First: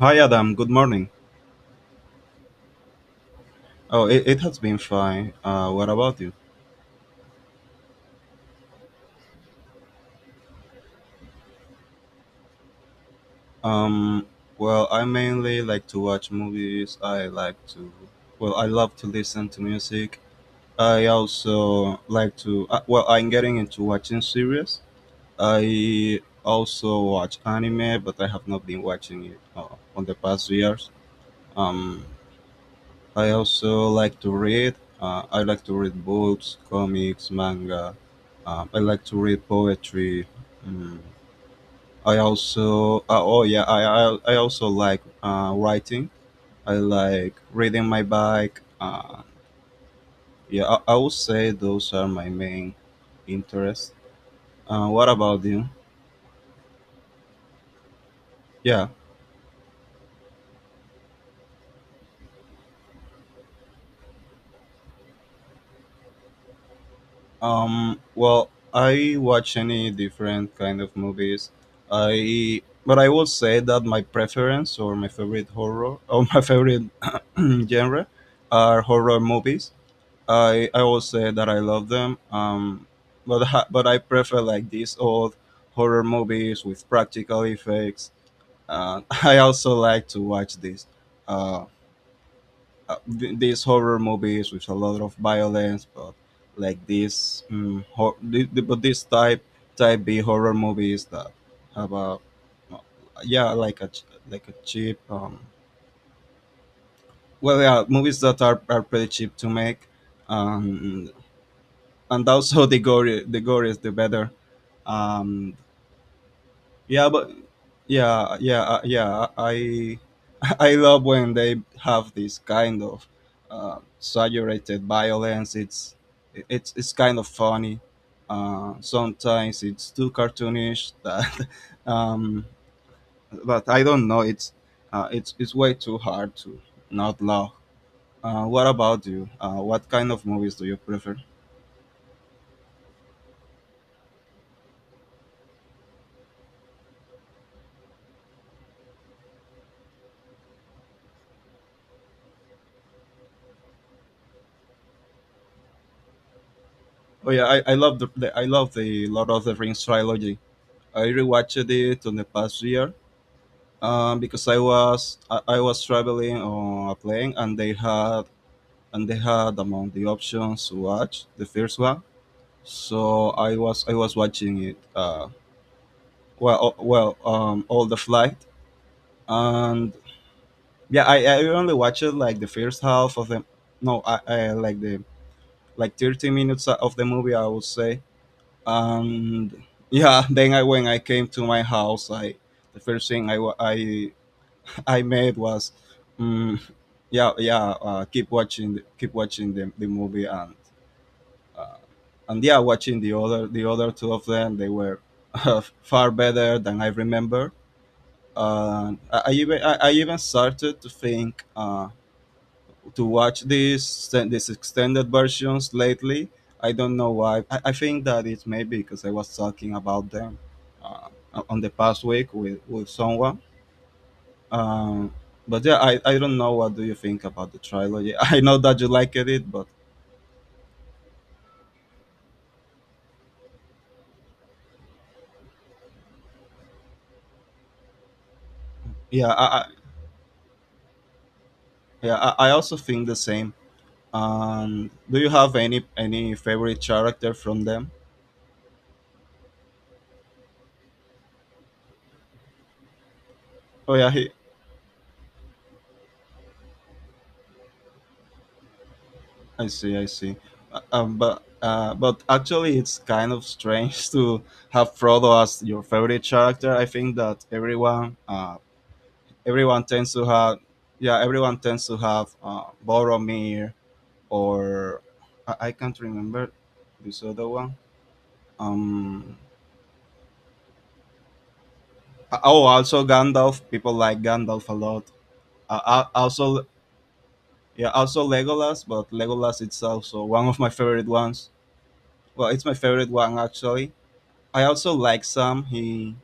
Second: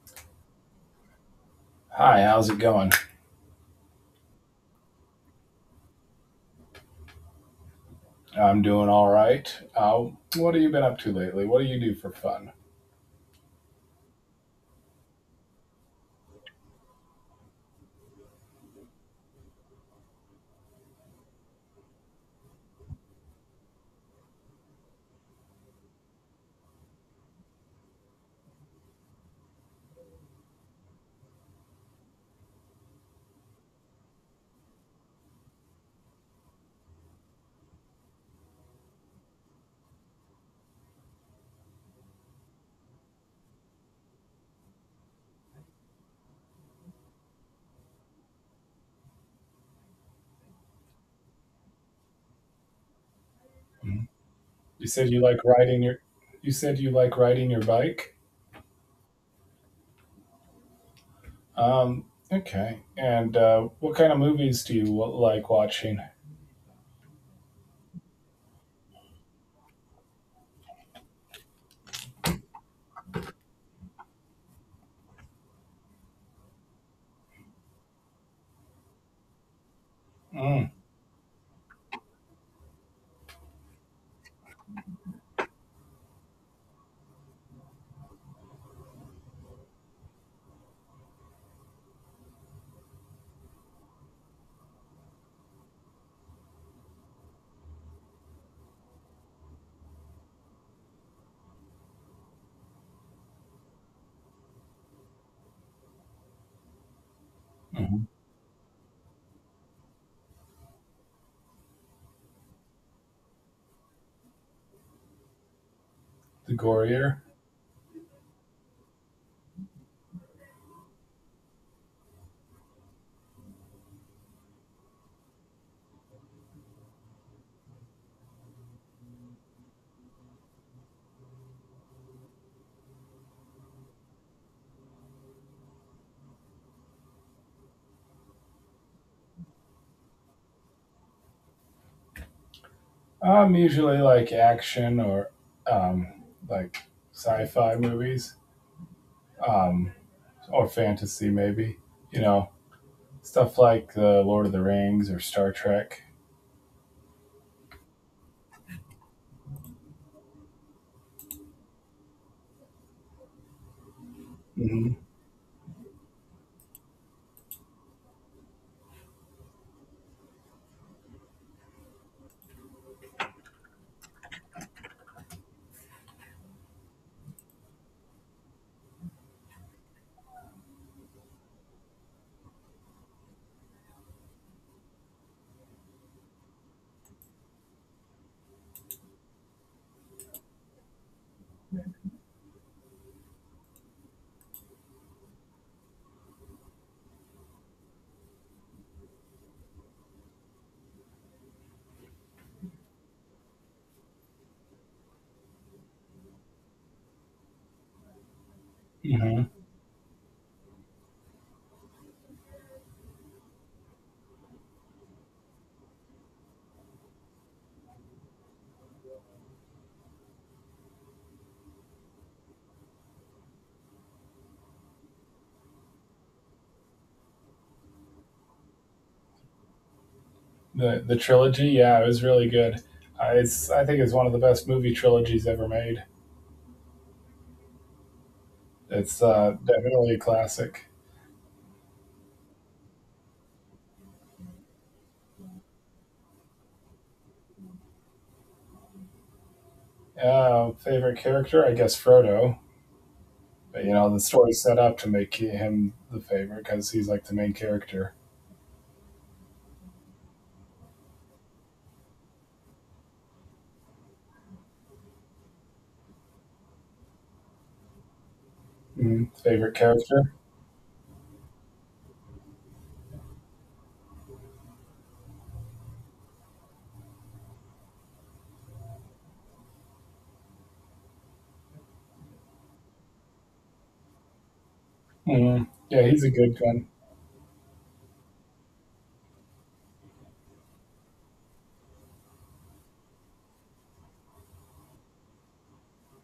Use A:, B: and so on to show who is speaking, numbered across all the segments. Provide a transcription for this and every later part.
A: Hi Adam, good morning.
B: Hi, how's it going?
A: Oh, it has been fine. What about you?
B: I'm doing all right. Uh, what have you been up to lately? What do you do for fun?
A: Um, well, I mainly like to watch movies. I like to, I love to listen to music. I also like to, well, I'm getting into watching series. I also watch anime, but I have not been watching it on the past years. Um, I also like to read. I like to read books, comics, manga. I like to read poetry. Mm. I also oh yeah, I also like writing. I like riding my bike. Yeah, I would say those are my main interests.
B: Mhm. You
A: What
B: said you like
A: about you?
B: riding your. You said you like riding your bike.
A: Yeah.
B: Okay. And what kind of movies do you like watching?
A: Well, I watch any different kind of movies. I but I would say that my preference or my favorite horror or my favorite genre are horror movies. I
B: Mm,
A: I always say that I love them. But I prefer like these old horror movies with practical effects. I also like to watch these uh, these horror movies with a lot of violence, but like this hor- th- th- but this type B horror movies that have a uh, yeah, like a cheap well, yeah,
B: mhm.
A: movies that are pretty cheap to make, um and also the gore is the better. um
B: The
A: yeah,
B: gorier.
A: but yeah yeah yeah I I love when they have this kind of exaggerated violence. It's kind of funny. Uh, sometimes it's too cartoonish that um but I don't know, it's it's way too hard to not love. What about you? What kind of movies do you prefer?
B: I'm usually like action or like sci-fi movies, um, or fantasy, maybe. You know, Stuff like the Lord of the Rings or Star Trek.
A: Oh yeah, I love the Lord of the Rings trilogy. I rewatched it on the past year, because I
B: Hmm.
A: was I, I was traveling on a plane, and they had among the options to watch the first one. So I was watching it. All the flight. And yeah, I only watched like the first half of the— no, I like the like 30 minutes of the movie, I would say. And yeah, then I when I came to my house, I the first thing I wa- I I made was— mm, yeah, yeah, keep watching the— keep watching the movie, and uh, and yeah, watching the other two of them. They were far better than I remember. Uh, I even— I even started to think, to watch these— these extended versions lately. I don't know why. I think that it's maybe because I was talking about them uh, on the past week with someone. Um, but yeah, I don't know. What do you think about the trilogy? I know that you liked it, but—
B: The trilogy. Yeah, it was really good. It's I think it's one of the best movie trilogies ever made. It's
A: yeah, I, I
B: definitely a classic.
A: yeah I, I also think the same. And do you have any favorite character from them?
B: Favorite character, I guess Frodo. But
A: Oh yeah,
B: the
A: he—
B: story's set up to make him the favorite because he's like the main character.
A: I see, I see. But actually, it's kind of strange to have Frodo as your favorite character. I think that everyone
B: Mm, favorite
A: tends to
B: character?
A: have— yeah, everyone tends to have Boromir, or— I can't remember this other one. Um, oh, Also Gandalf. People like Gandalf a lot.
B: Mm, yeah, he's a good
A: Also
B: one.
A: Yeah, also Legolas. But Legolas it's also one of my favorite ones. Well, it's my favorite one actually. I also like Sam. He—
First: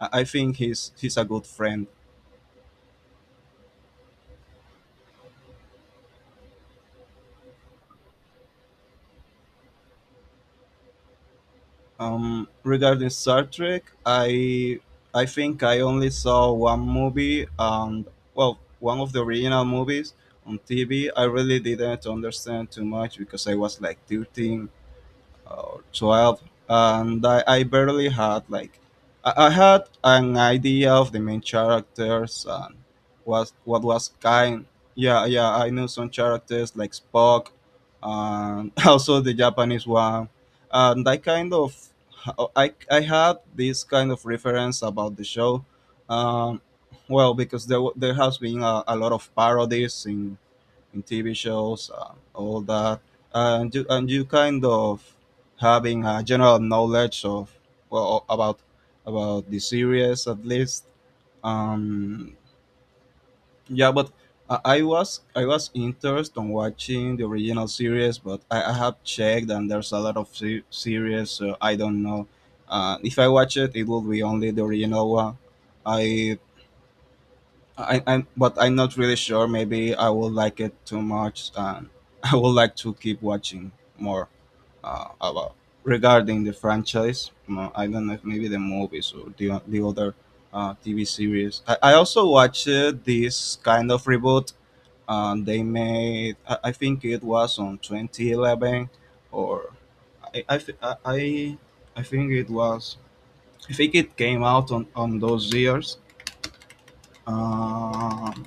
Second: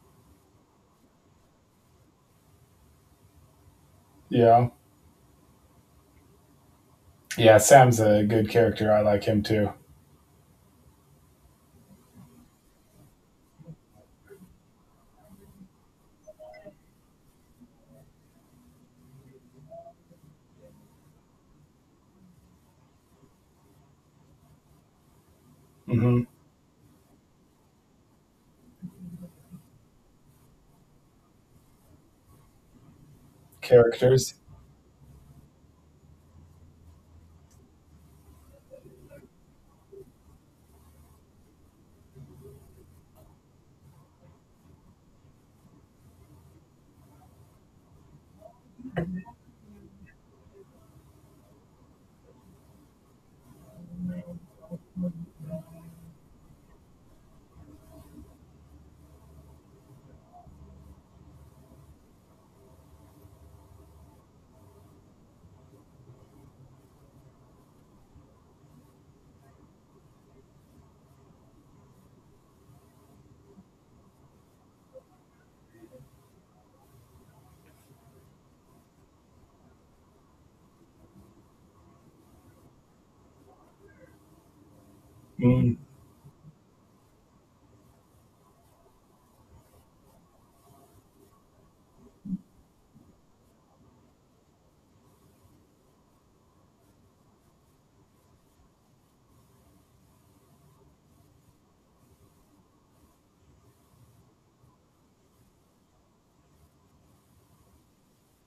A: I think he's a good friend.
B: Yeah, yeah. Sam's a good character. I like him too.
A: Regarding Star Trek, I think I only saw one movie, and well, one of the original movies on TV. I really didn't understand too much because I was like 13 or
B: Hmm.
A: 12, and I barely had like— I had an idea of the main characters and was what was
B: Characters.
A: kind— yeah, yeah, I knew some characters like Spock and also the Japanese one. And I kind of— I had this kind of reference about the show, um, well, because there has been a lot of parodies in TV shows, all that, and you kind of having a general knowledge of, well, about— about the series at least. Um, yeah, but I was interested on watching the original series, but I have checked, and there's a lot of se- series, so I don't know. If I watch it, it will be only the original one. I I but I'm not really sure. Maybe I will like it too much, and I would like to keep watching more about,
B: Mm,
A: regarding the franchise. Mo- I don't know if maybe the movies or the o- the other TV series. I also watched this kind of reboot. They made— I think it was on 2011, or— I I, thi- I I I think it was— I think it came out on those years. Um,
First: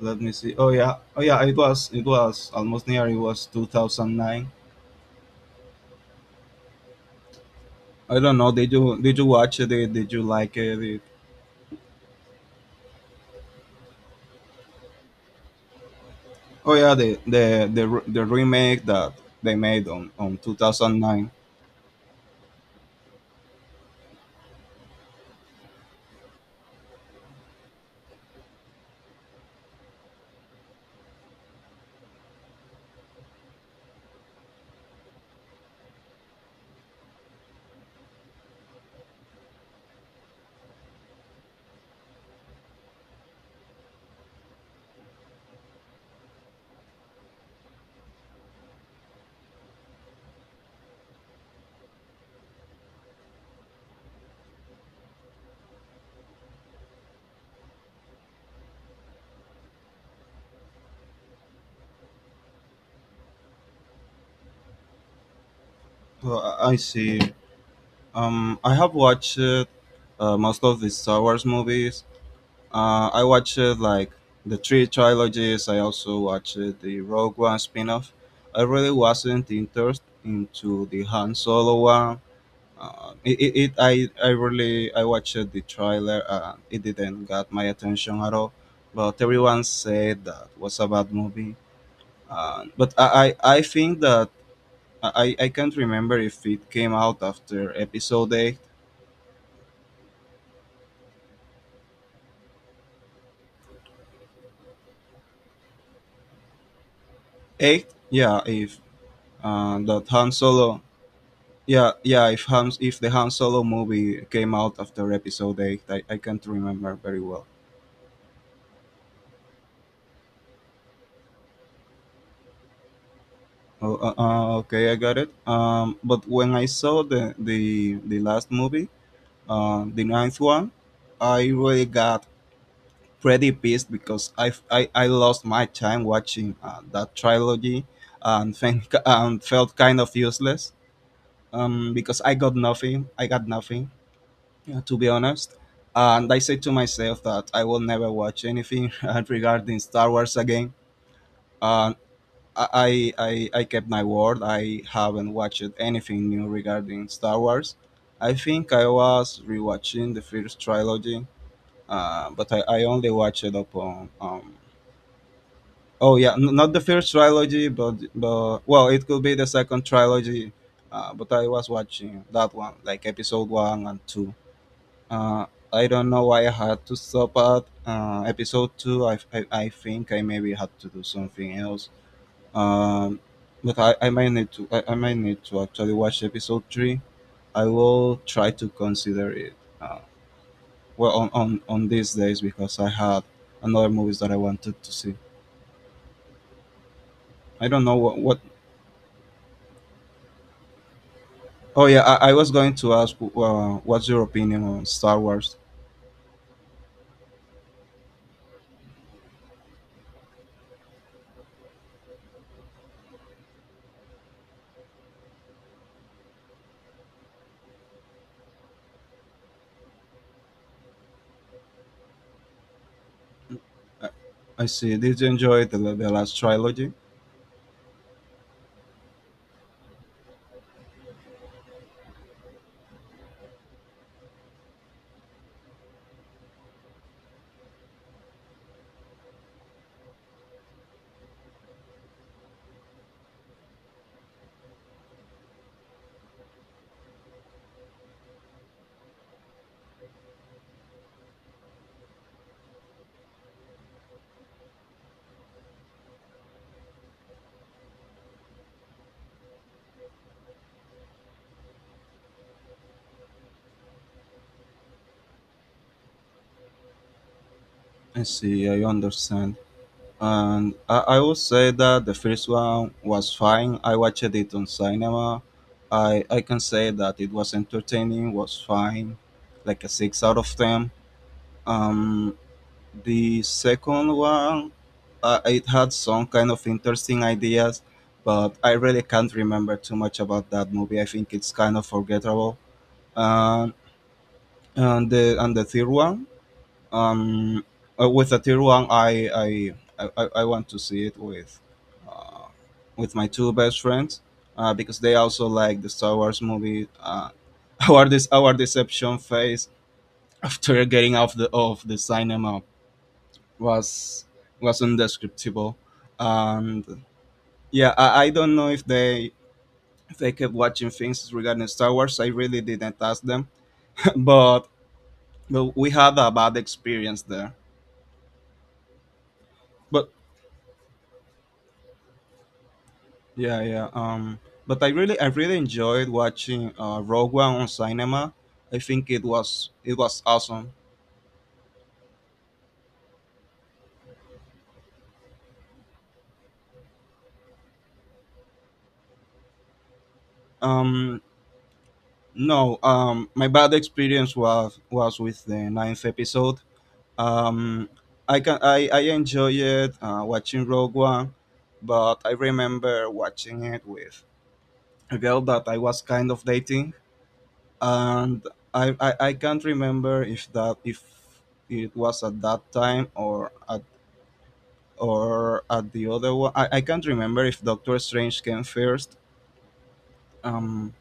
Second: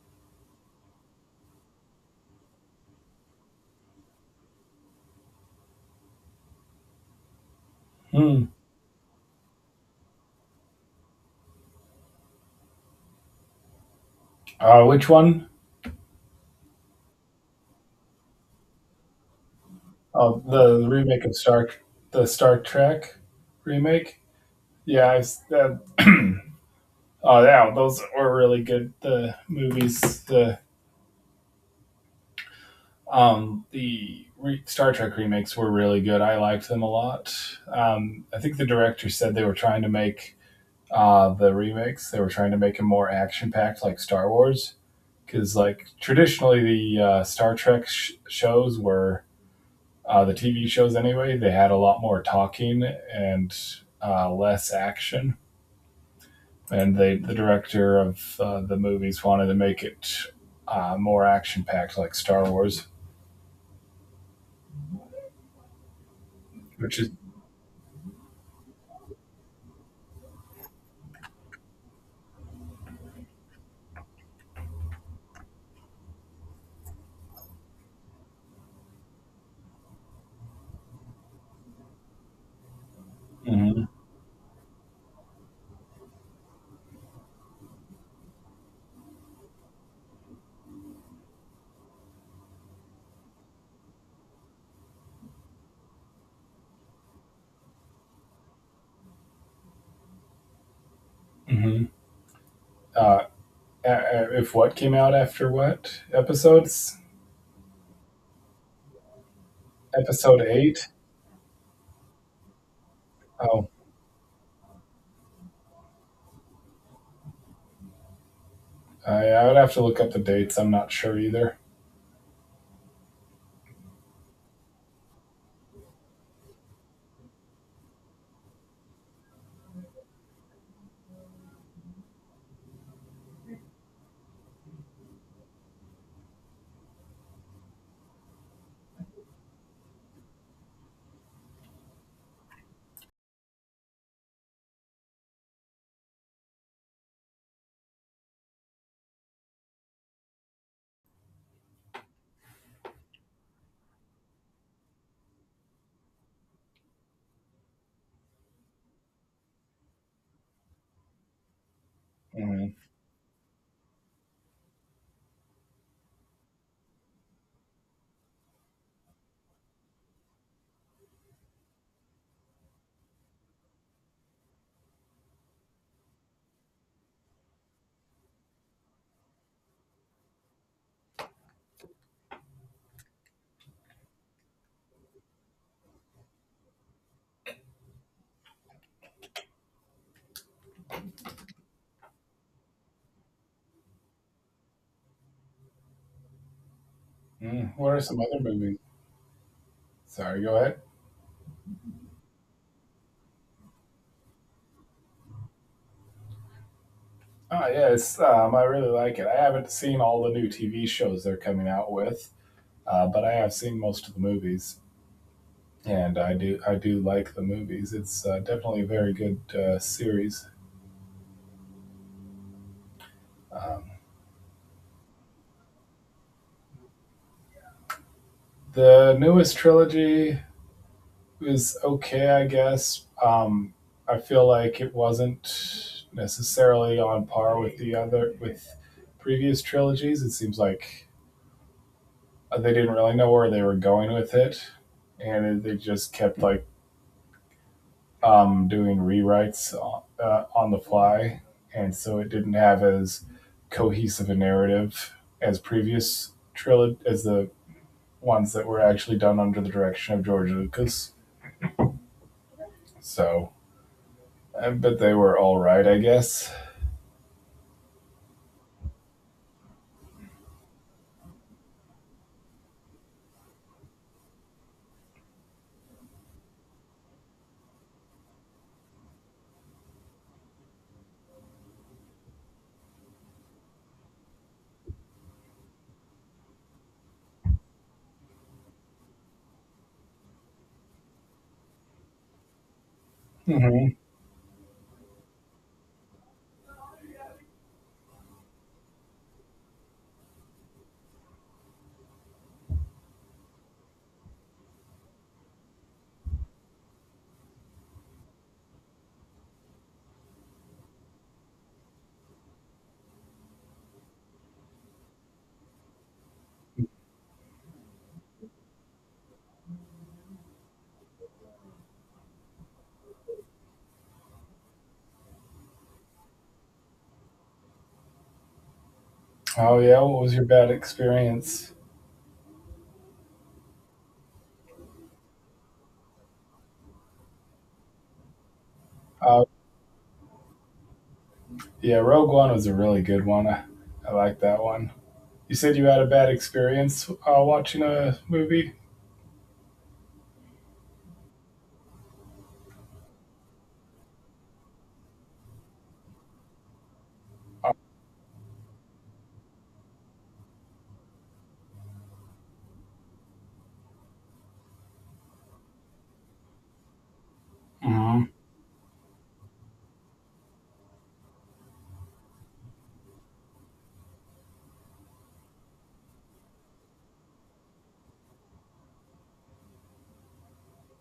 A: let me see. Oh yeah, oh yeah. It was almost near. It was 2009. I don't
B: mm.
A: know. Did you watch it? Did you like it? Did—
B: Which one?
A: oh yeah, the remake that they made on
B: Oh,
A: two
B: the
A: thousand
B: remake
A: nine.
B: of the Star Trek remake. Yeah, oh yeah, those were really good. The movies, the Star Trek remakes were really good. I liked them a lot. I think the director said they were trying to make the remakes. They were trying to make them more action packed, like Star Wars, because like traditionally the Star Trek shows were, the TV shows anyway. They had a lot more talking and less action, and the director of the movies wanted to make it more action packed, like Star Wars,
A: I
B: which is.
A: see. I have watched most of the Star Wars movies. I watched like the three trilogies. I also watched the Rogue One spin off. I really wasn't interested into the Han Solo one. It, it, it
B: Mm-hmm.
A: I really I watched the trailer and it didn't got my attention at all, but everyone said that was a bad movie. But I think that— I can't remember if it came out after episode 8.
B: Mm-hmm. uh, if what came out after what episodes?
A: 8, yeah, if that Han
B: Episode
A: Solo—
B: eight.
A: yeah, yeah, if Han, if the Han Solo
B: Oh,
A: movie came out after episode 8. I can't remember very well.
B: I would have to look up the dates. I'm not sure either.
A: Oh, okay, I got it. But when I saw the last movie, uh, the ninth one, I really got pretty pissed because I lost my time watching that trilogy, and think— and felt kind of useless, because I got nothing. I got nothing, to be honest. And I said to myself that I will never watch anything regarding Star Wars again. And I kept my word. I haven't watched anything new regarding Star Wars. I think I was rewatching the first trilogy. Uh, but I,
B: Mhm.
A: I only watched it up on. Oh yeah, n- not the first trilogy, but— but well, it could be the second trilogy. But I was watching that one, like episode one and two. Uh, I don't know why I had to stop at episode two. I think I maybe had to do something else. Um, but I might need to— I might need to actually watch episode three. I will try to consider it. uh, well, on these days, because I had another movies that I wanted to see. I don't
B: What
A: know
B: are
A: what,
B: some
A: what
B: other movies? Sorry, go ahead.
A: oh yeah, I was going to ask, what's your opinion on Star Wars?
B: Oh yes, I really like it. I haven't seen all the new TV shows they're coming out with, but I have seen most of the movies. And I do like the movies. It's definitely a very good series. Um,
A: i, I see. Did you enjoy the last trilogy?
B: the newest trilogy was okay, I guess. I feel like it wasn't necessarily on par with the other with previous trilogies. It seems like they didn't really know where they were going with it, and they just kept like, doing rewrites on the fly, and so it didn't have as cohesive a narrative as previous trilogy as the ones that were actually done under the direction of George Lucas. So, but they were all right, I guess.
A: I see, I understand. And I will say that the first one was fine. I watched it on cinema. I can say that it was entertaining, was fine, like a six out of ten. Um, the second one, it had some kind of interesting ideas, but I really can't remember too much about that movie. I think it's kind of forgettable. Um,
B: Mm-hmm.
A: and the third one, um, with the third one, I want to see it uh, with my two best friends, because they also like the Star Wars movie. Our— this our deception phase after getting off the of the cinema was— was undescriptable. And yeah, I don't know if they— if they kept watching things regarding Star Wars. I really didn't ask them but— but we had a bad experience there.
B: Oh yeah,
A: but
B: what was your bad experience?
A: yeah yeah um but i really i really enjoyed watching uh, Rogue One on cinema. I think it
B: Uh,
A: was— it was awesome.
B: yeah, Rogue One was a really good one. I like that one. You said you had a bad experience watching a movie.
A: um no, my bad experience was— was with the ninth episode.
B: Uh,
A: Um, I can— I enjoy it watching Rogue One, but I remember watching it with a girl that I was kind of dating,
B: Mm-hmm.
A: and I can't remember if that— if it was at that time, or at— or at the other one. I can't remember if Doctor Strange came first. Um,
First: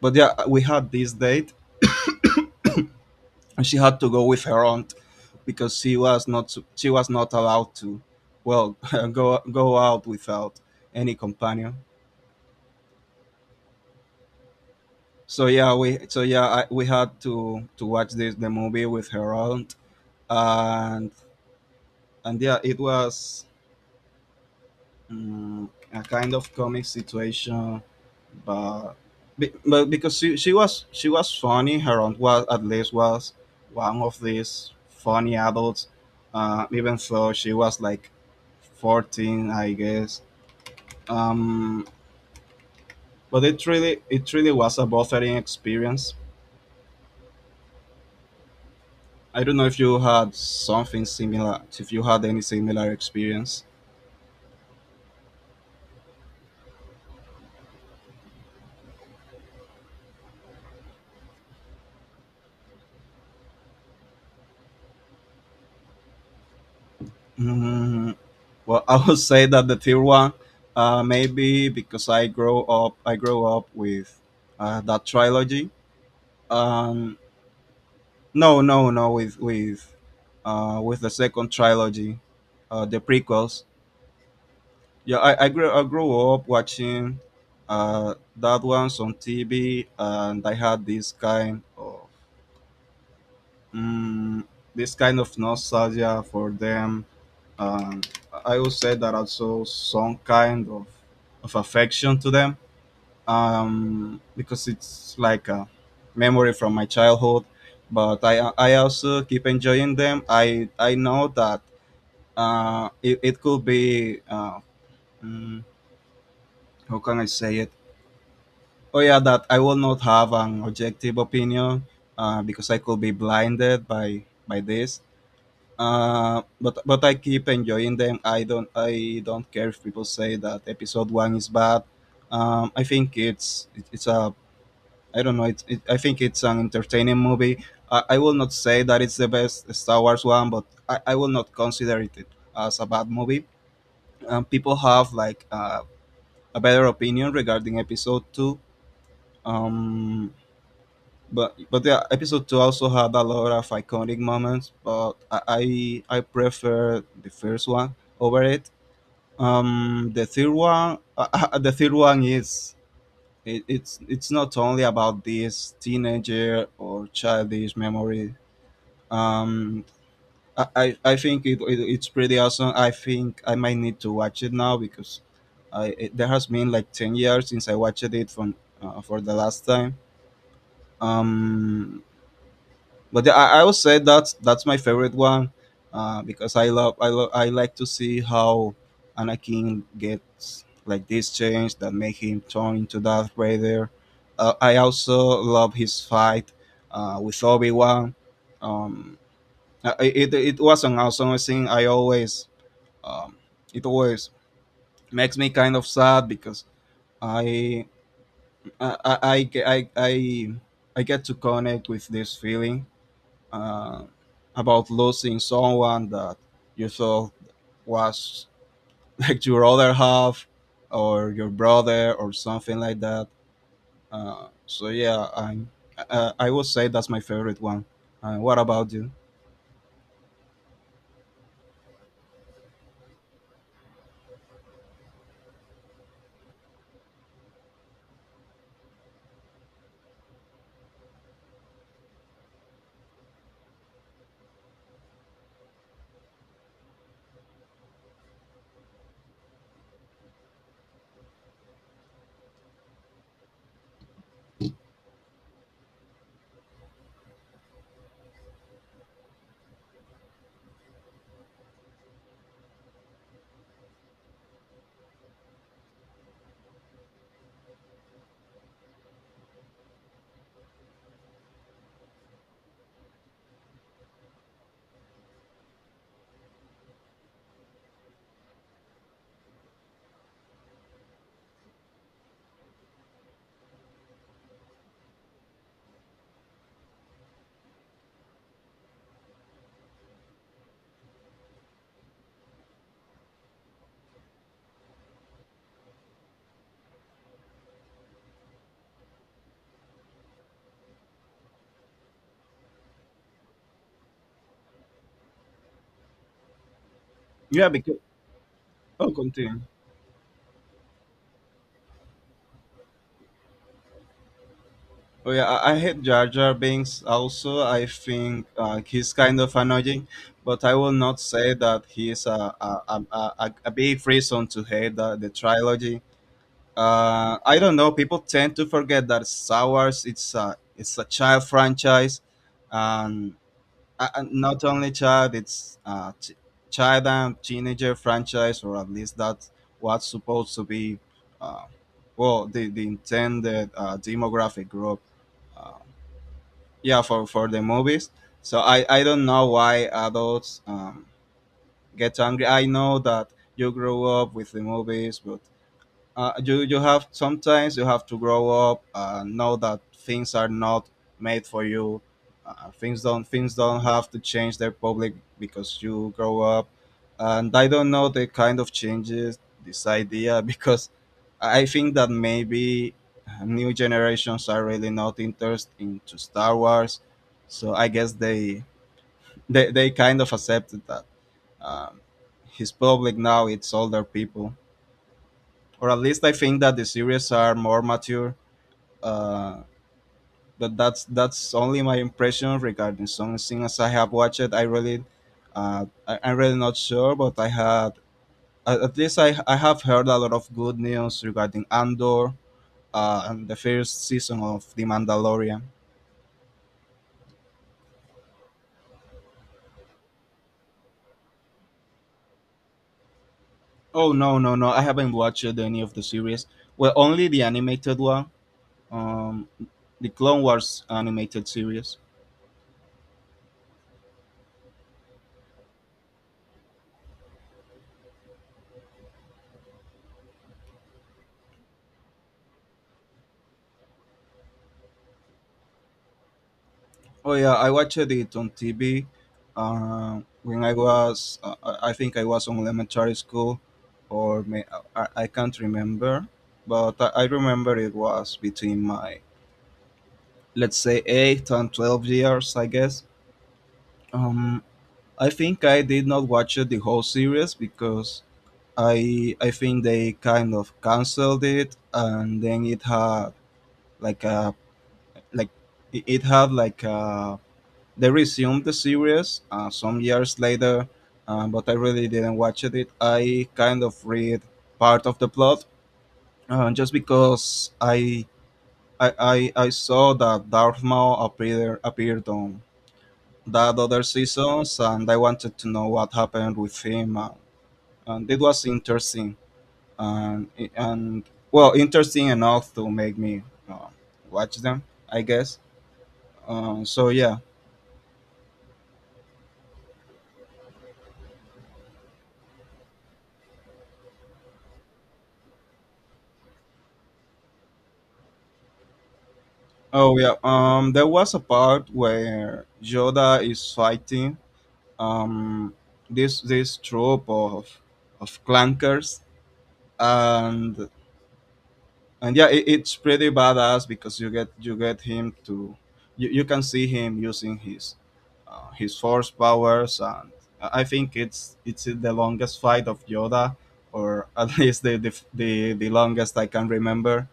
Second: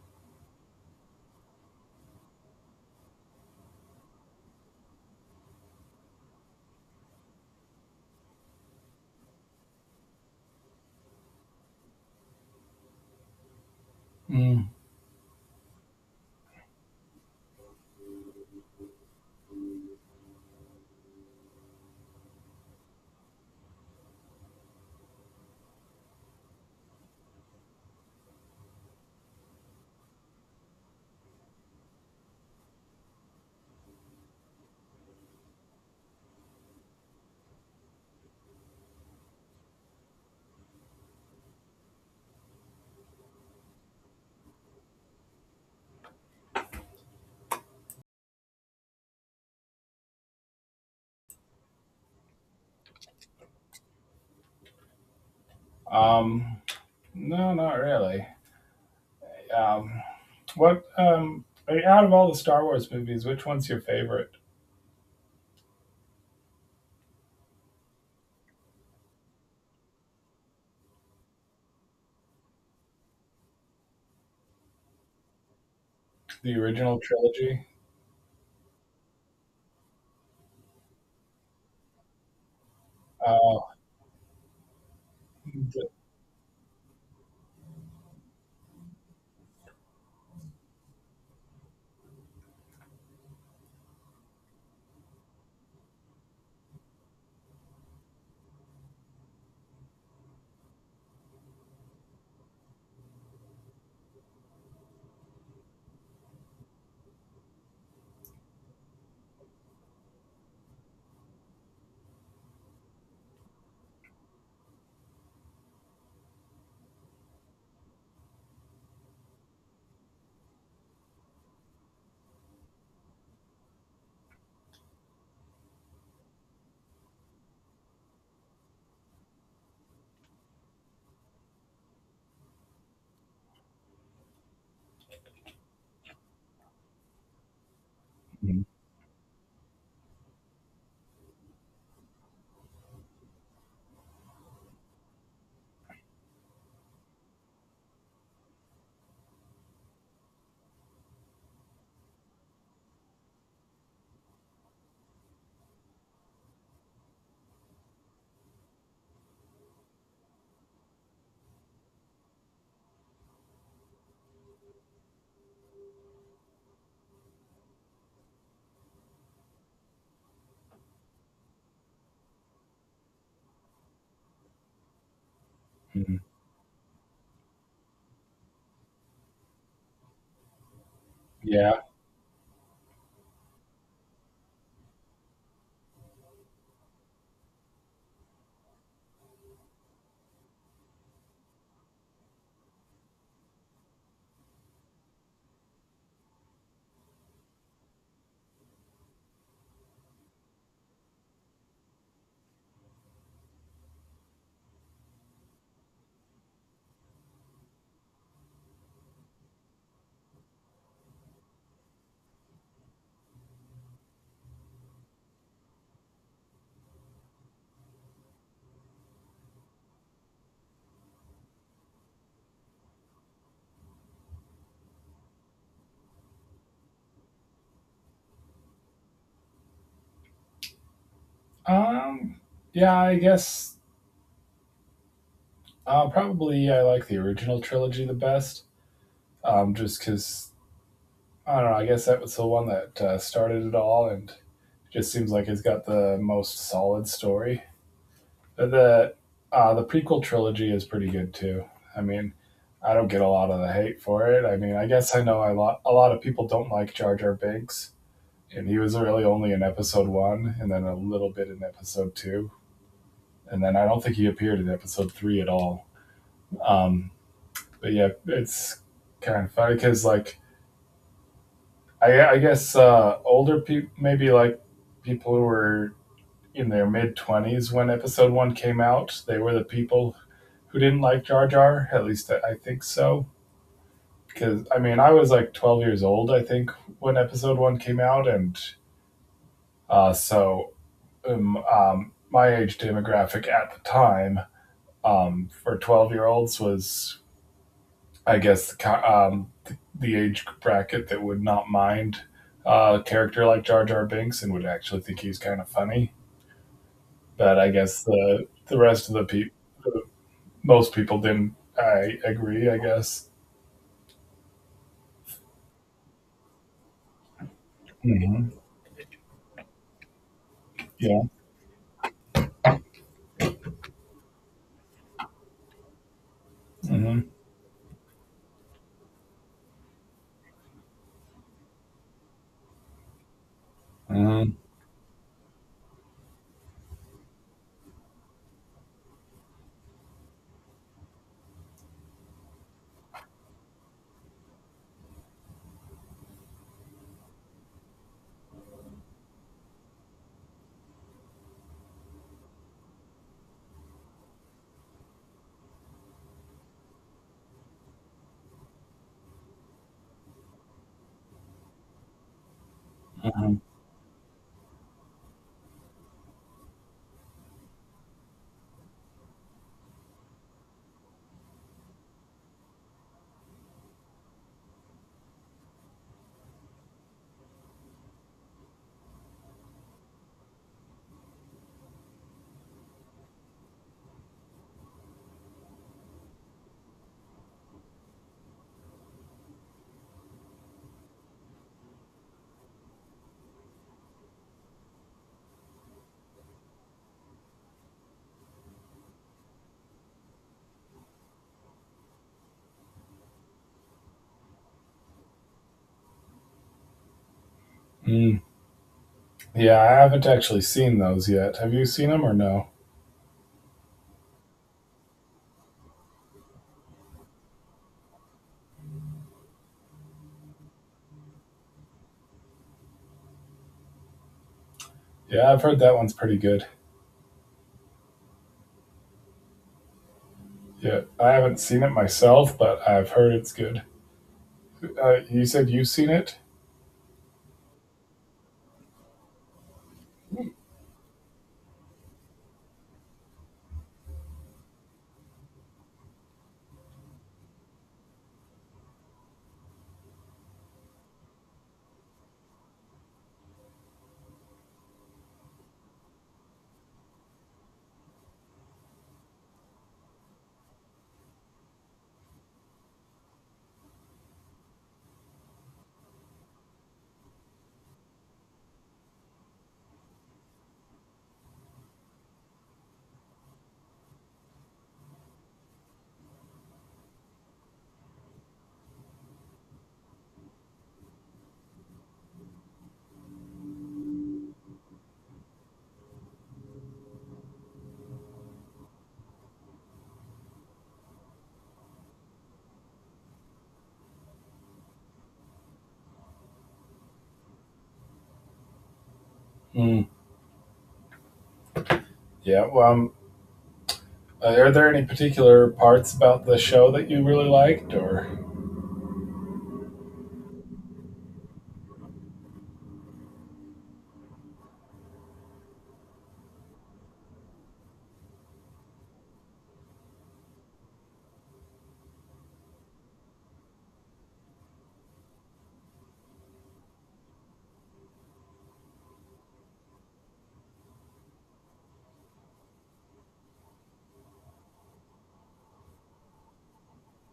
A: but yeah, we had this date and she had to go with her aunt because she was not allowed to, well, go out without any companion.
B: Mm.
A: So yeah we so yeah I, We had to watch this the movie with her aunt. And and yeah, it was, a kind of comic situation, but because she was funny. Her aunt was, at least was, one of these funny adults, even though she was like 14, I guess. Um, but it really was a bothering experience. I don't know if you had something similar, if you had any similar experience.
B: Um, No, not really. Um, what I mean, out of all the Star Wars movies, which one's your favorite?
A: Mm. Well, I would say that the third one, maybe because I grow up with, that trilogy.
B: The original
A: Um,
B: trilogy.
A: no, no, no, with with the second trilogy, the
B: Uh,
A: prequels. Yeah, I
B: th-
A: grew up watching, that ones on TV, and I had this kind of, mm, this kind of nostalgia for them. Um, I would say that also some kind of affection to them, because it's like a memory from my childhood. But I also keep enjoying them. I know that, it could be, mm, how can I say it? Oh yeah, that I will not have an objective opinion, because I could be blinded by this. But I keep enjoying them. I don't care if people say that episode one is bad. I think it's a I don't know. I think it's an entertaining movie. I will not say that it's the best Star Wars one, but I will not consider it as a bad movie. People have like, a better opinion regarding Episode Two. Um, but yeah, Episode Two also had a lot of iconic moments, but I prefer the first one over it. The third one, the third one is, it's not only about this teenager or childish memory. Um, I think it it's pretty awesome. I think I might need to watch it now because
B: Mhm.
A: there has been like 10 years since I watched it from, for the last time.
B: Yeah.
A: Um, but yeah, I would say that that's my favorite one, because I like to see how Anakin gets like this change that make him turn into Darth Vader. I also love his fight, with Obi Wan. Um, it it was an awesome thing. I always um, it always makes me kind of sad because I I I I I, I I get to connect with this feeling, uh, about losing someone that you thought was like your other half or your brother or something like that. So yeah, I would say that's my favorite one. What about you?
B: Um, yeah, I guess probably I like the original trilogy the best. Just because I don't know. I guess that was the one that started it all, and just seems like it's got the most solid story. the the prequel trilogy is pretty good too. I mean, I don't get a lot of the hate for it. I mean, I guess I know a lot of people don't like Jar Jar Binks, and he was really only in Episode One, and then a little bit in Episode Two, and then I don't think he appeared in Episode Three at all. Um, but yeah, it's kind of funny because like I guess older people, maybe like people who were in their mid twenties when Episode One came out, they were the people who didn't like Jar Jar. At least I think so. Because I mean, I was like 12 years old, I think, when Episode One came out, and so my age demographic at the time, for 12-year-olds was, I guess, the age bracket that would not mind a character like Jar Jar Binks and would actually think he's kind of funny. But
A: Yeah,
B: I
A: because,
B: guess the rest
A: oh,
B: of the people,
A: continue.
B: most people didn't. I agree. I guess.
A: Oh yeah, I hate Jar Jar Binks. Also, I think,
B: Hmm.
A: he's kind of annoying, but I will not
B: Yeah.
A: say that he's a big reason to hate the trilogy.
B: Hmm.
A: I don't know. People tend to forget that Star Wars it's a child franchise, and,
B: Mm,
A: not only child, child and teenager franchise, or at least that's what's supposed to be. Uh, well, the intended, demographic group. Uh, yeah, for the movies. So I don't know why adults, get angry. I know that you grew up with the movies, but, you have, sometimes you have to grow up and know that things are not made for you. Things
B: mm,
A: don't have to change their public because you grow up, and I don't know the kind of changes this idea because I think that maybe, new generations are really not interested into Star Wars, so I guess they kind of accepted that, um, his public now it's older people, or at least I think that the series are more mature. Uh, but that's only my impression regarding some things I have watched. I'm really not sure, but I had, at least I have heard a lot of good news regarding Andor, and the first season of The Mandalorian.
B: mm. Yeah, I haven't actually seen those yet. Have you seen them or no?
A: Oh, no, no, no! I haven't watched any of the series. Well, only the animated one, um, the Clone Wars animated series.
B: Yeah, I've heard that one's pretty good. Yeah, I haven't seen it myself, but I've heard it's good. You said you've seen it?
A: Oh yeah, I watched it on TV, when I was, I think I was on elementary school, or may, I can't remember, but, I remember it was between my, let's say, 8 and 12 years, I guess. Um, I think I did not watch it the whole series because I think they kind of canceled it, and then it had like a, like, it had like a, they resumed the series, some years later, but I really didn't watch it. I kind of read part of the plot, just because, I saw that Darth Maul appeared appeared on that other seasons, and I wanted to know what happened with him, and it was interesting, and and well, interesting enough to make me, uh, watch them, I guess. So yeah.
B: Mm. Yeah, well, are there any particular parts about the show that you really liked, or
A: Oh yeah. There was a part where Yoda is fighting, um this troop of, clankers, and and yeah, it's pretty badass because you get him to, you can see him using his, his force powers, and I think it's the longest fight of Yoda, or at least the longest I can remember.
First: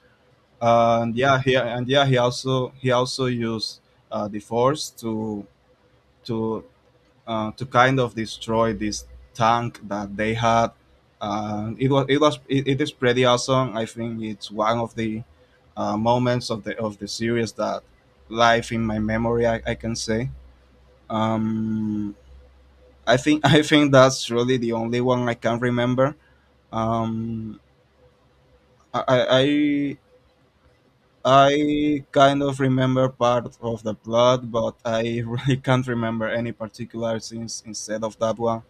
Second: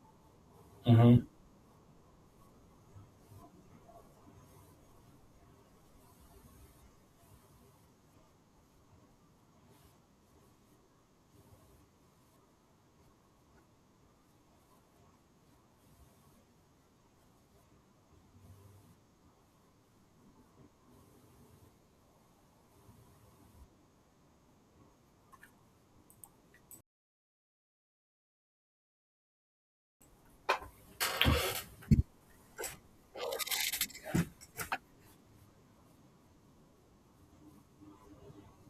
A: And
B: Mm-hmm.
A: yeah he and yeah, he also used, the force to, to to kind of destroy this tank that they had. It is pretty awesome. I think it's one of the, moments of the series that live in my memory, I can say. Um, I think I think that's really the only one I can remember. um, I, I I kind of remember part of the plot, but I really can't remember any particular scenes instead of that one.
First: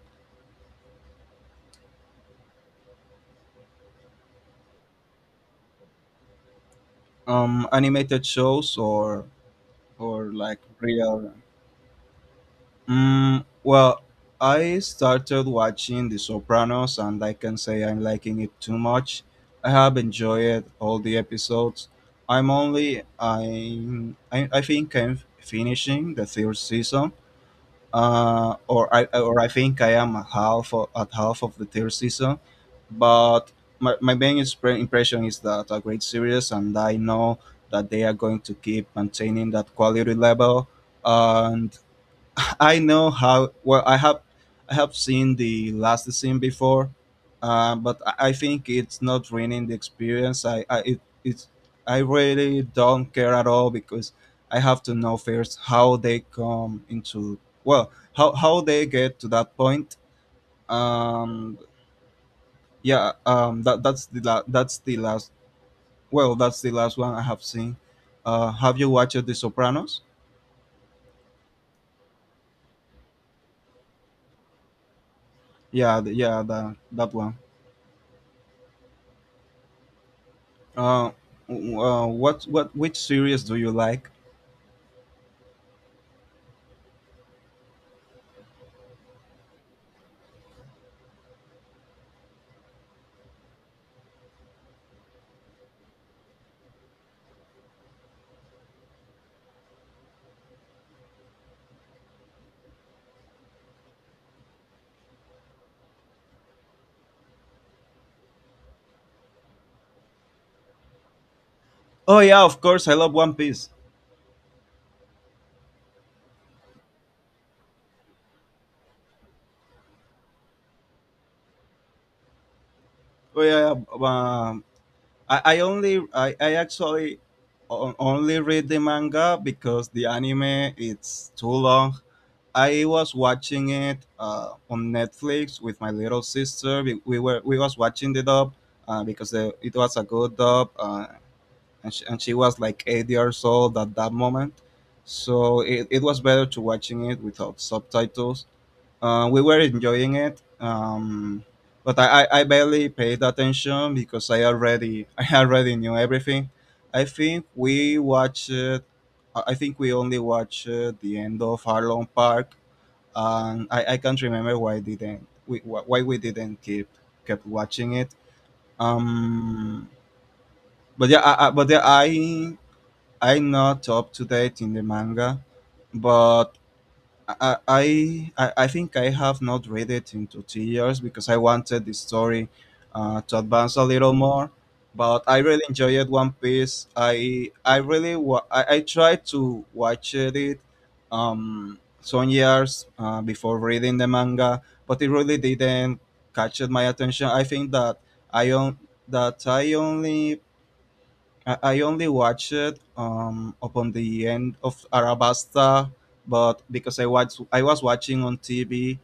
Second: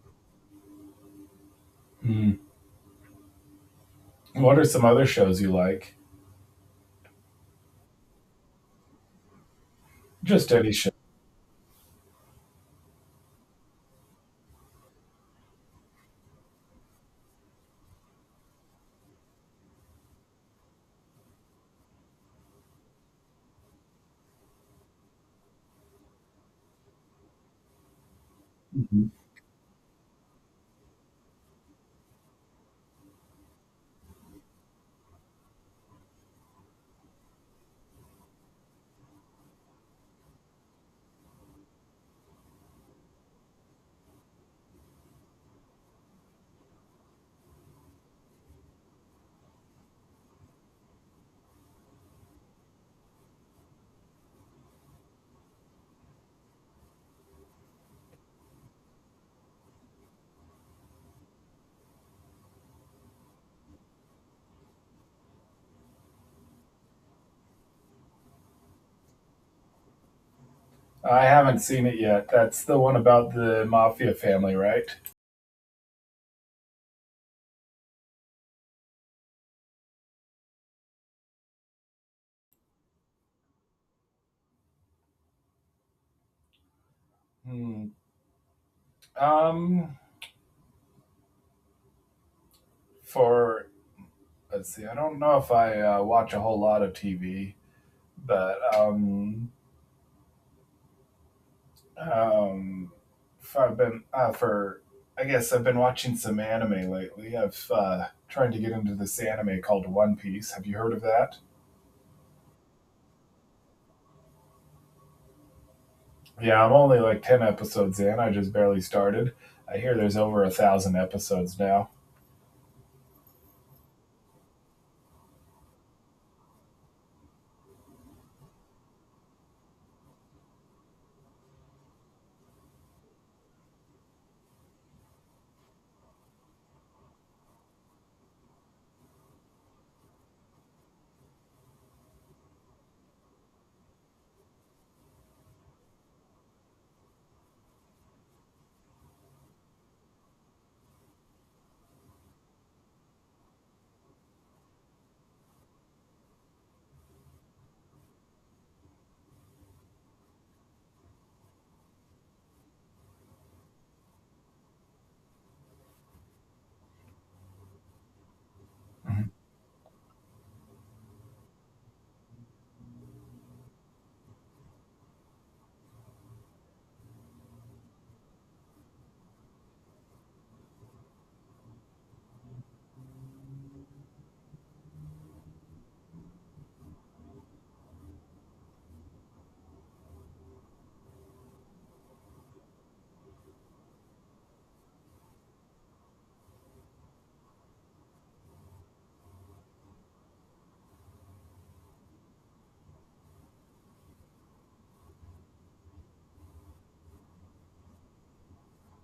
B: What are some other shows you like?
A: Animated shows, or
B: Just
A: like
B: any show.
A: real. Mm, well, I started watching The Sopranos, and I can say I'm liking it too much. I have enjoyed all the episodes. I think I'm finishing the third season,
B: Hmm.
A: or I think I am at half of the third season, but my main impression is that a great series, and I know that they are going to keep maintaining that quality level, and I know how well I have seen the last scene before, but I think it's not ruining the experience. It's, I really don't care at all because I have to know first how they come into, well, how they get to that point. Um, yeah, that that's that's the last, well, that's the last one I have seen. Have you watched The Sopranos?
B: I haven't seen it yet. That's the one about the mafia family, right?
A: Yeah, yeah, that that one. Uh, what which series do you like?
B: Hmm. Um, for Let's see. I don't know if I watch a whole lot of TV, but um, if I've been for I guess I've been watching some anime lately. I've Trying to get into this anime called One Piece. Have you heard of that?
A: Oh yeah, of course, I love One Piece.
B: Yeah, I'm only like 10 episodes in. I just barely started. I hear there's over 1,000 episodes now.
A: Oh yeah. um, I only I actually only read the manga because the anime it's too long. I was watching it, on Netflix with my little sister. We was watching the dub, it was a good dub, and she was like 8 years old at that moment, so it was better to watching it without subtitles. We were enjoying it, I barely paid attention because I already I already knew everything. I think we watched. I think we only watched the end of Harlem Park, and, I can't remember why we didn't keep kept watching it. Um, but yeah, I, but yeah, I I'm not up to date in the manga, but, I, I I think I have not read it in 2 3 years because I wanted the story, to advance a little more. But I really enjoyed One Piece. I really wa- I tried to watch it, some years, before reading the manga, but it really didn't catch my attention. I think that I on, that I only watched it, upon the end of Arabasta, but because I watched, I was watching on TV.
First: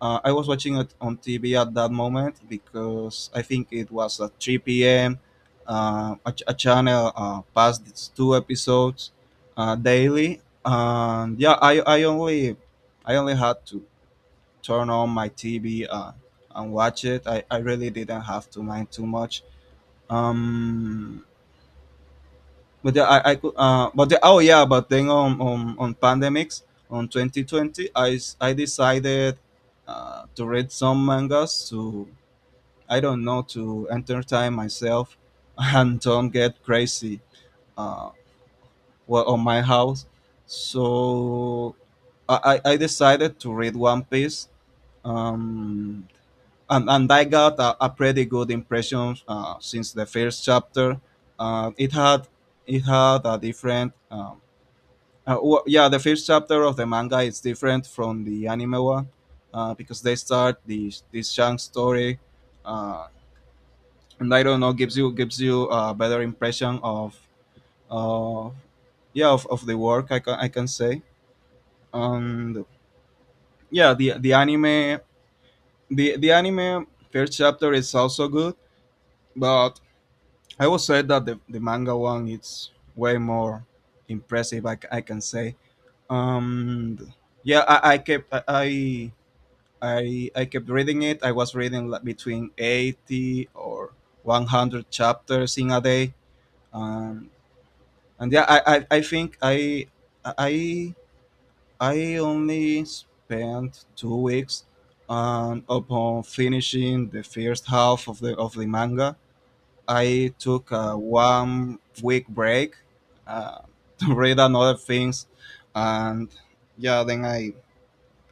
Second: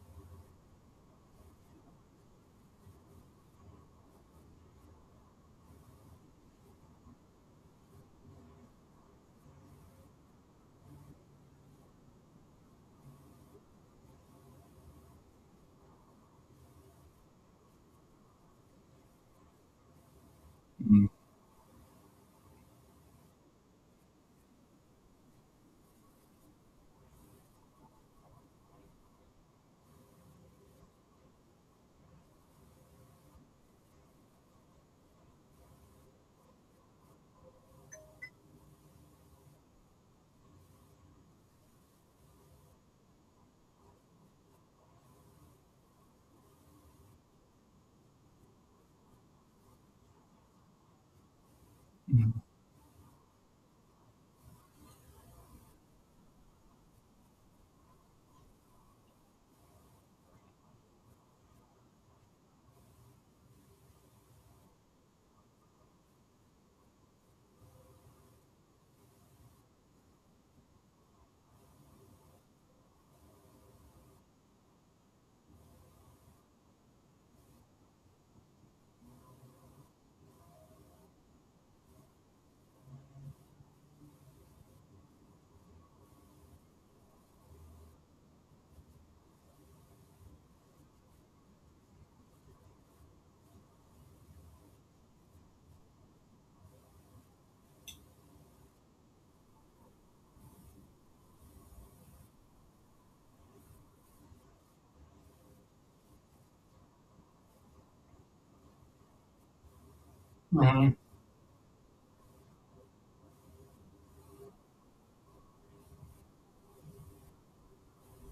A: I was watching it on TV at that moment because I think it was at 3 p.m. A channel passed its two episodes daily, and yeah, I only had to turn on my TV, and watch it. I really didn't have to mind too much.
B: Mhm.
A: Um, but yeah, I could. But then on pandemics on 2020, I decided to read some mangas to, I don't know, to entertain myself and don't get crazy. Uh, on my house, so I decided to read One Piece. Um, and I got a pretty good impression since the first chapter. Uh, it had it had a different yeah, the first chapter of the manga is different from the anime one, because they start the this Shang story, uh, and, I don't know, gives you a better impression of, uh, yeah, of the work, I can say. And yeah, the anime, the anime first chapter is also good, but I would say that the manga one, it's way more impressive, I can say. um yeah I kept I. I kept reading it. I was reading like between 80 or 100 chapters in a day, um, and yeah, I I only spent 2 weeks, and upon finishing the first half of the manga, I took
B: Mhm.
A: a 1 week break, uh, to read another things, and yeah, then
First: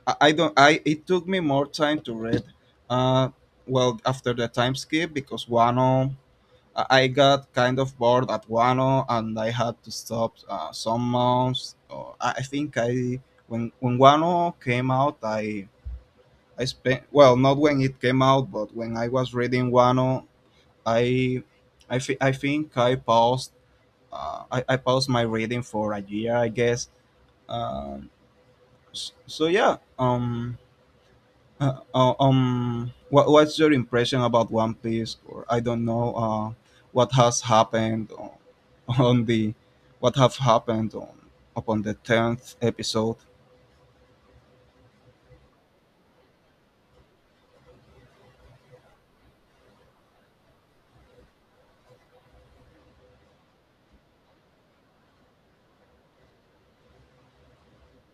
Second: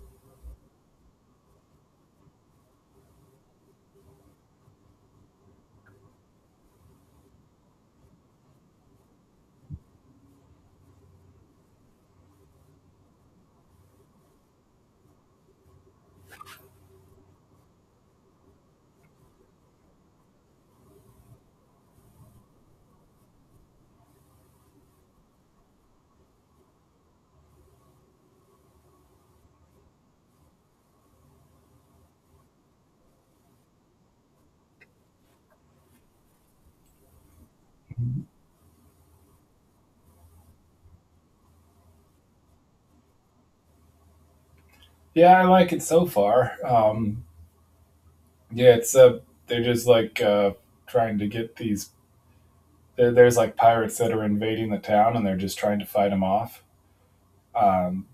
A: I don't. I it took me more time to read. Uh, After the time skip because Wano, I got kind of bored at Wano, and I had to stop some months. Or I think I When Wano came out, I spent, well, not when it came out, but when I was reading Wano, I I think I paused. I paused my reading for a year, I guess. Um, so yeah. What's your impression about One Piece? Or, I don't know, what has happened on, on the, what have happened on upon the tenth episode?
B: Yeah, I like it so far. Yeah, it's they're just like, trying to get there's like pirates that are invading the town, and they're just trying to fight them off. Um,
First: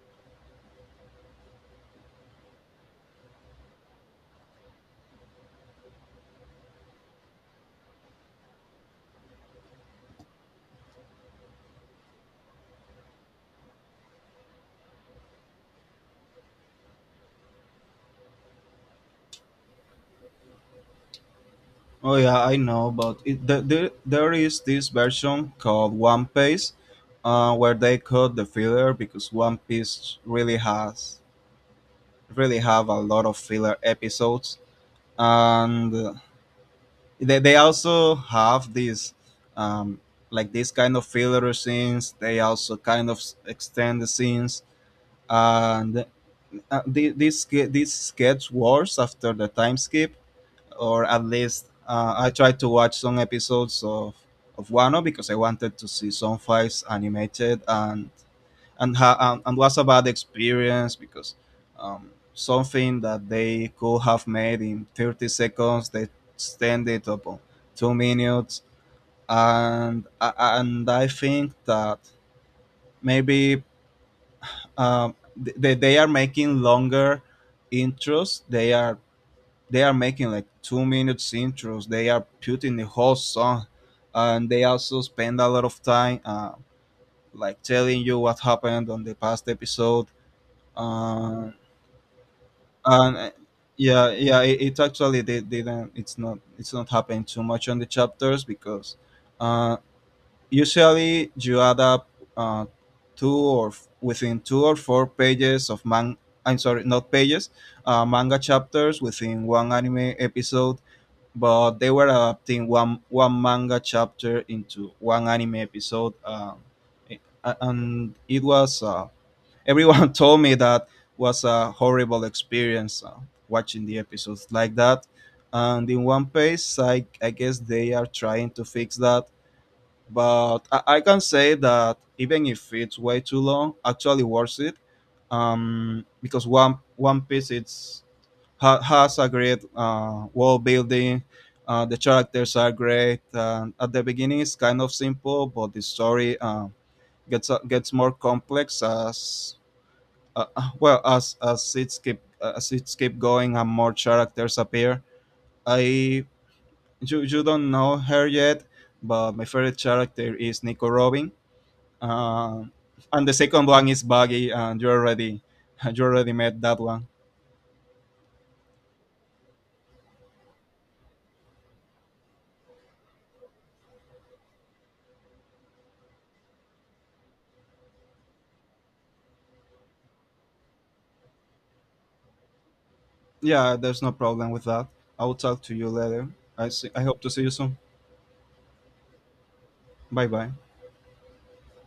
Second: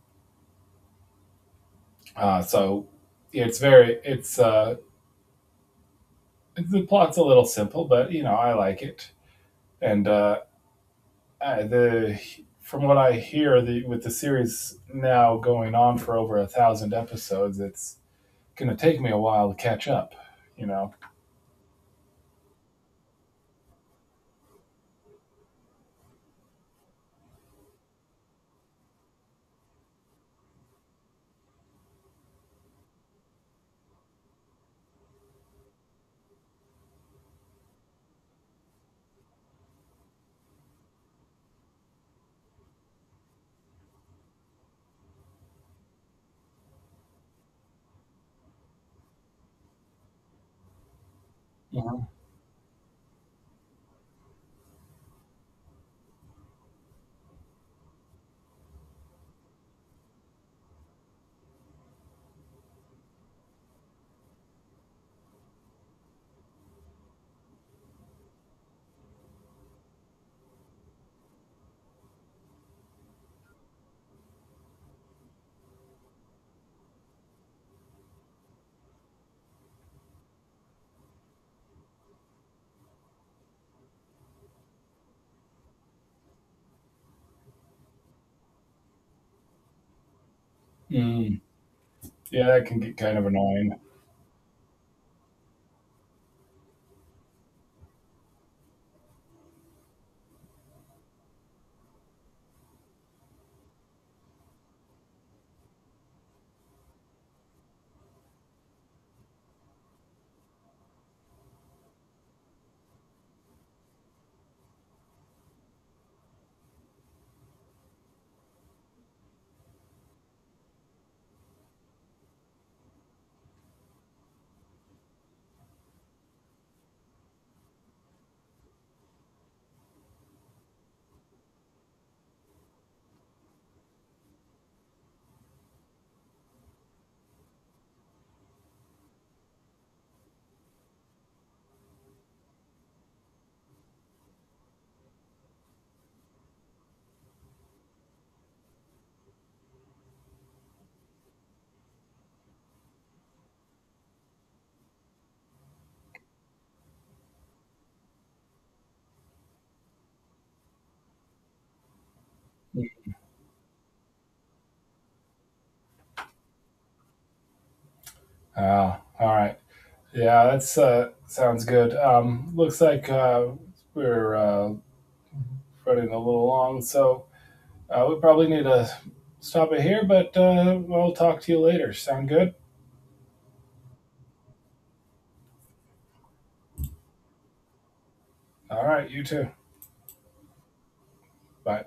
B: so it's very it's the plot's a little simple, but you know I like it. And the from what I hear, the with the series now going on for over 1,000 episodes, it's gonna take me a while to catch up. You know.
A: Oh yeah, I know, but there is this version called One Piece, where they cut the filler because One Piece really has really have a lot of filler episodes, and they also have these um, like these kind of filler scenes, they also kind of extend the scenes, and these sketch wars after the time skip, or at least
B: Mm-hmm.
A: I tried to watch some episodes of Wano because I wanted to see some fights animated, and and was a bad experience because, something that they could have made in 30 seconds they extend it upon 2 minutes. And I think that, maybe, um, they are making longer intros, they are, they are making like 2 minutes intros, they are putting the whole song, and they also spend a lot of time, like telling you what happened on the past episode.
B: Mm.
A: Uh,
B: Yeah, that can get
A: and
B: kind of annoying.
A: Yeah, yeah, it actually, they didn't, it's not, it's not happening too much on the chapters because, uh, usually you add up, uh, within two or four pages of man, I'm sorry, not pages, manga chapters within one anime episode, but they were adapting one manga chapter into one anime episode. And it was, everyone told me that was a horrible experience watching the episodes like that. And in One Piece, I guess they are trying to fix that. But I can say that even if it's way too long, actually worth it. Because One Piece it's has a great world building. The characters are great. And at the beginning, it's kind of simple, but the story, gets more complex as, as it keep, as it keep going and more characters appear. I you You don't know her yet, but my favorite character is Nico Robin, uh, and the second one is Buggy, and you already you already met that one.
B: Ah, all right. Yeah, that's sounds good. Looks like we're running a little long, so we probably need to stop it here. But I'll talk to you later. Sound good?
A: Yeah, there's no problem with that. I will talk to you later. I hope to see you soon.
B: All right, you too.
A: Bye bye.
B: Bye.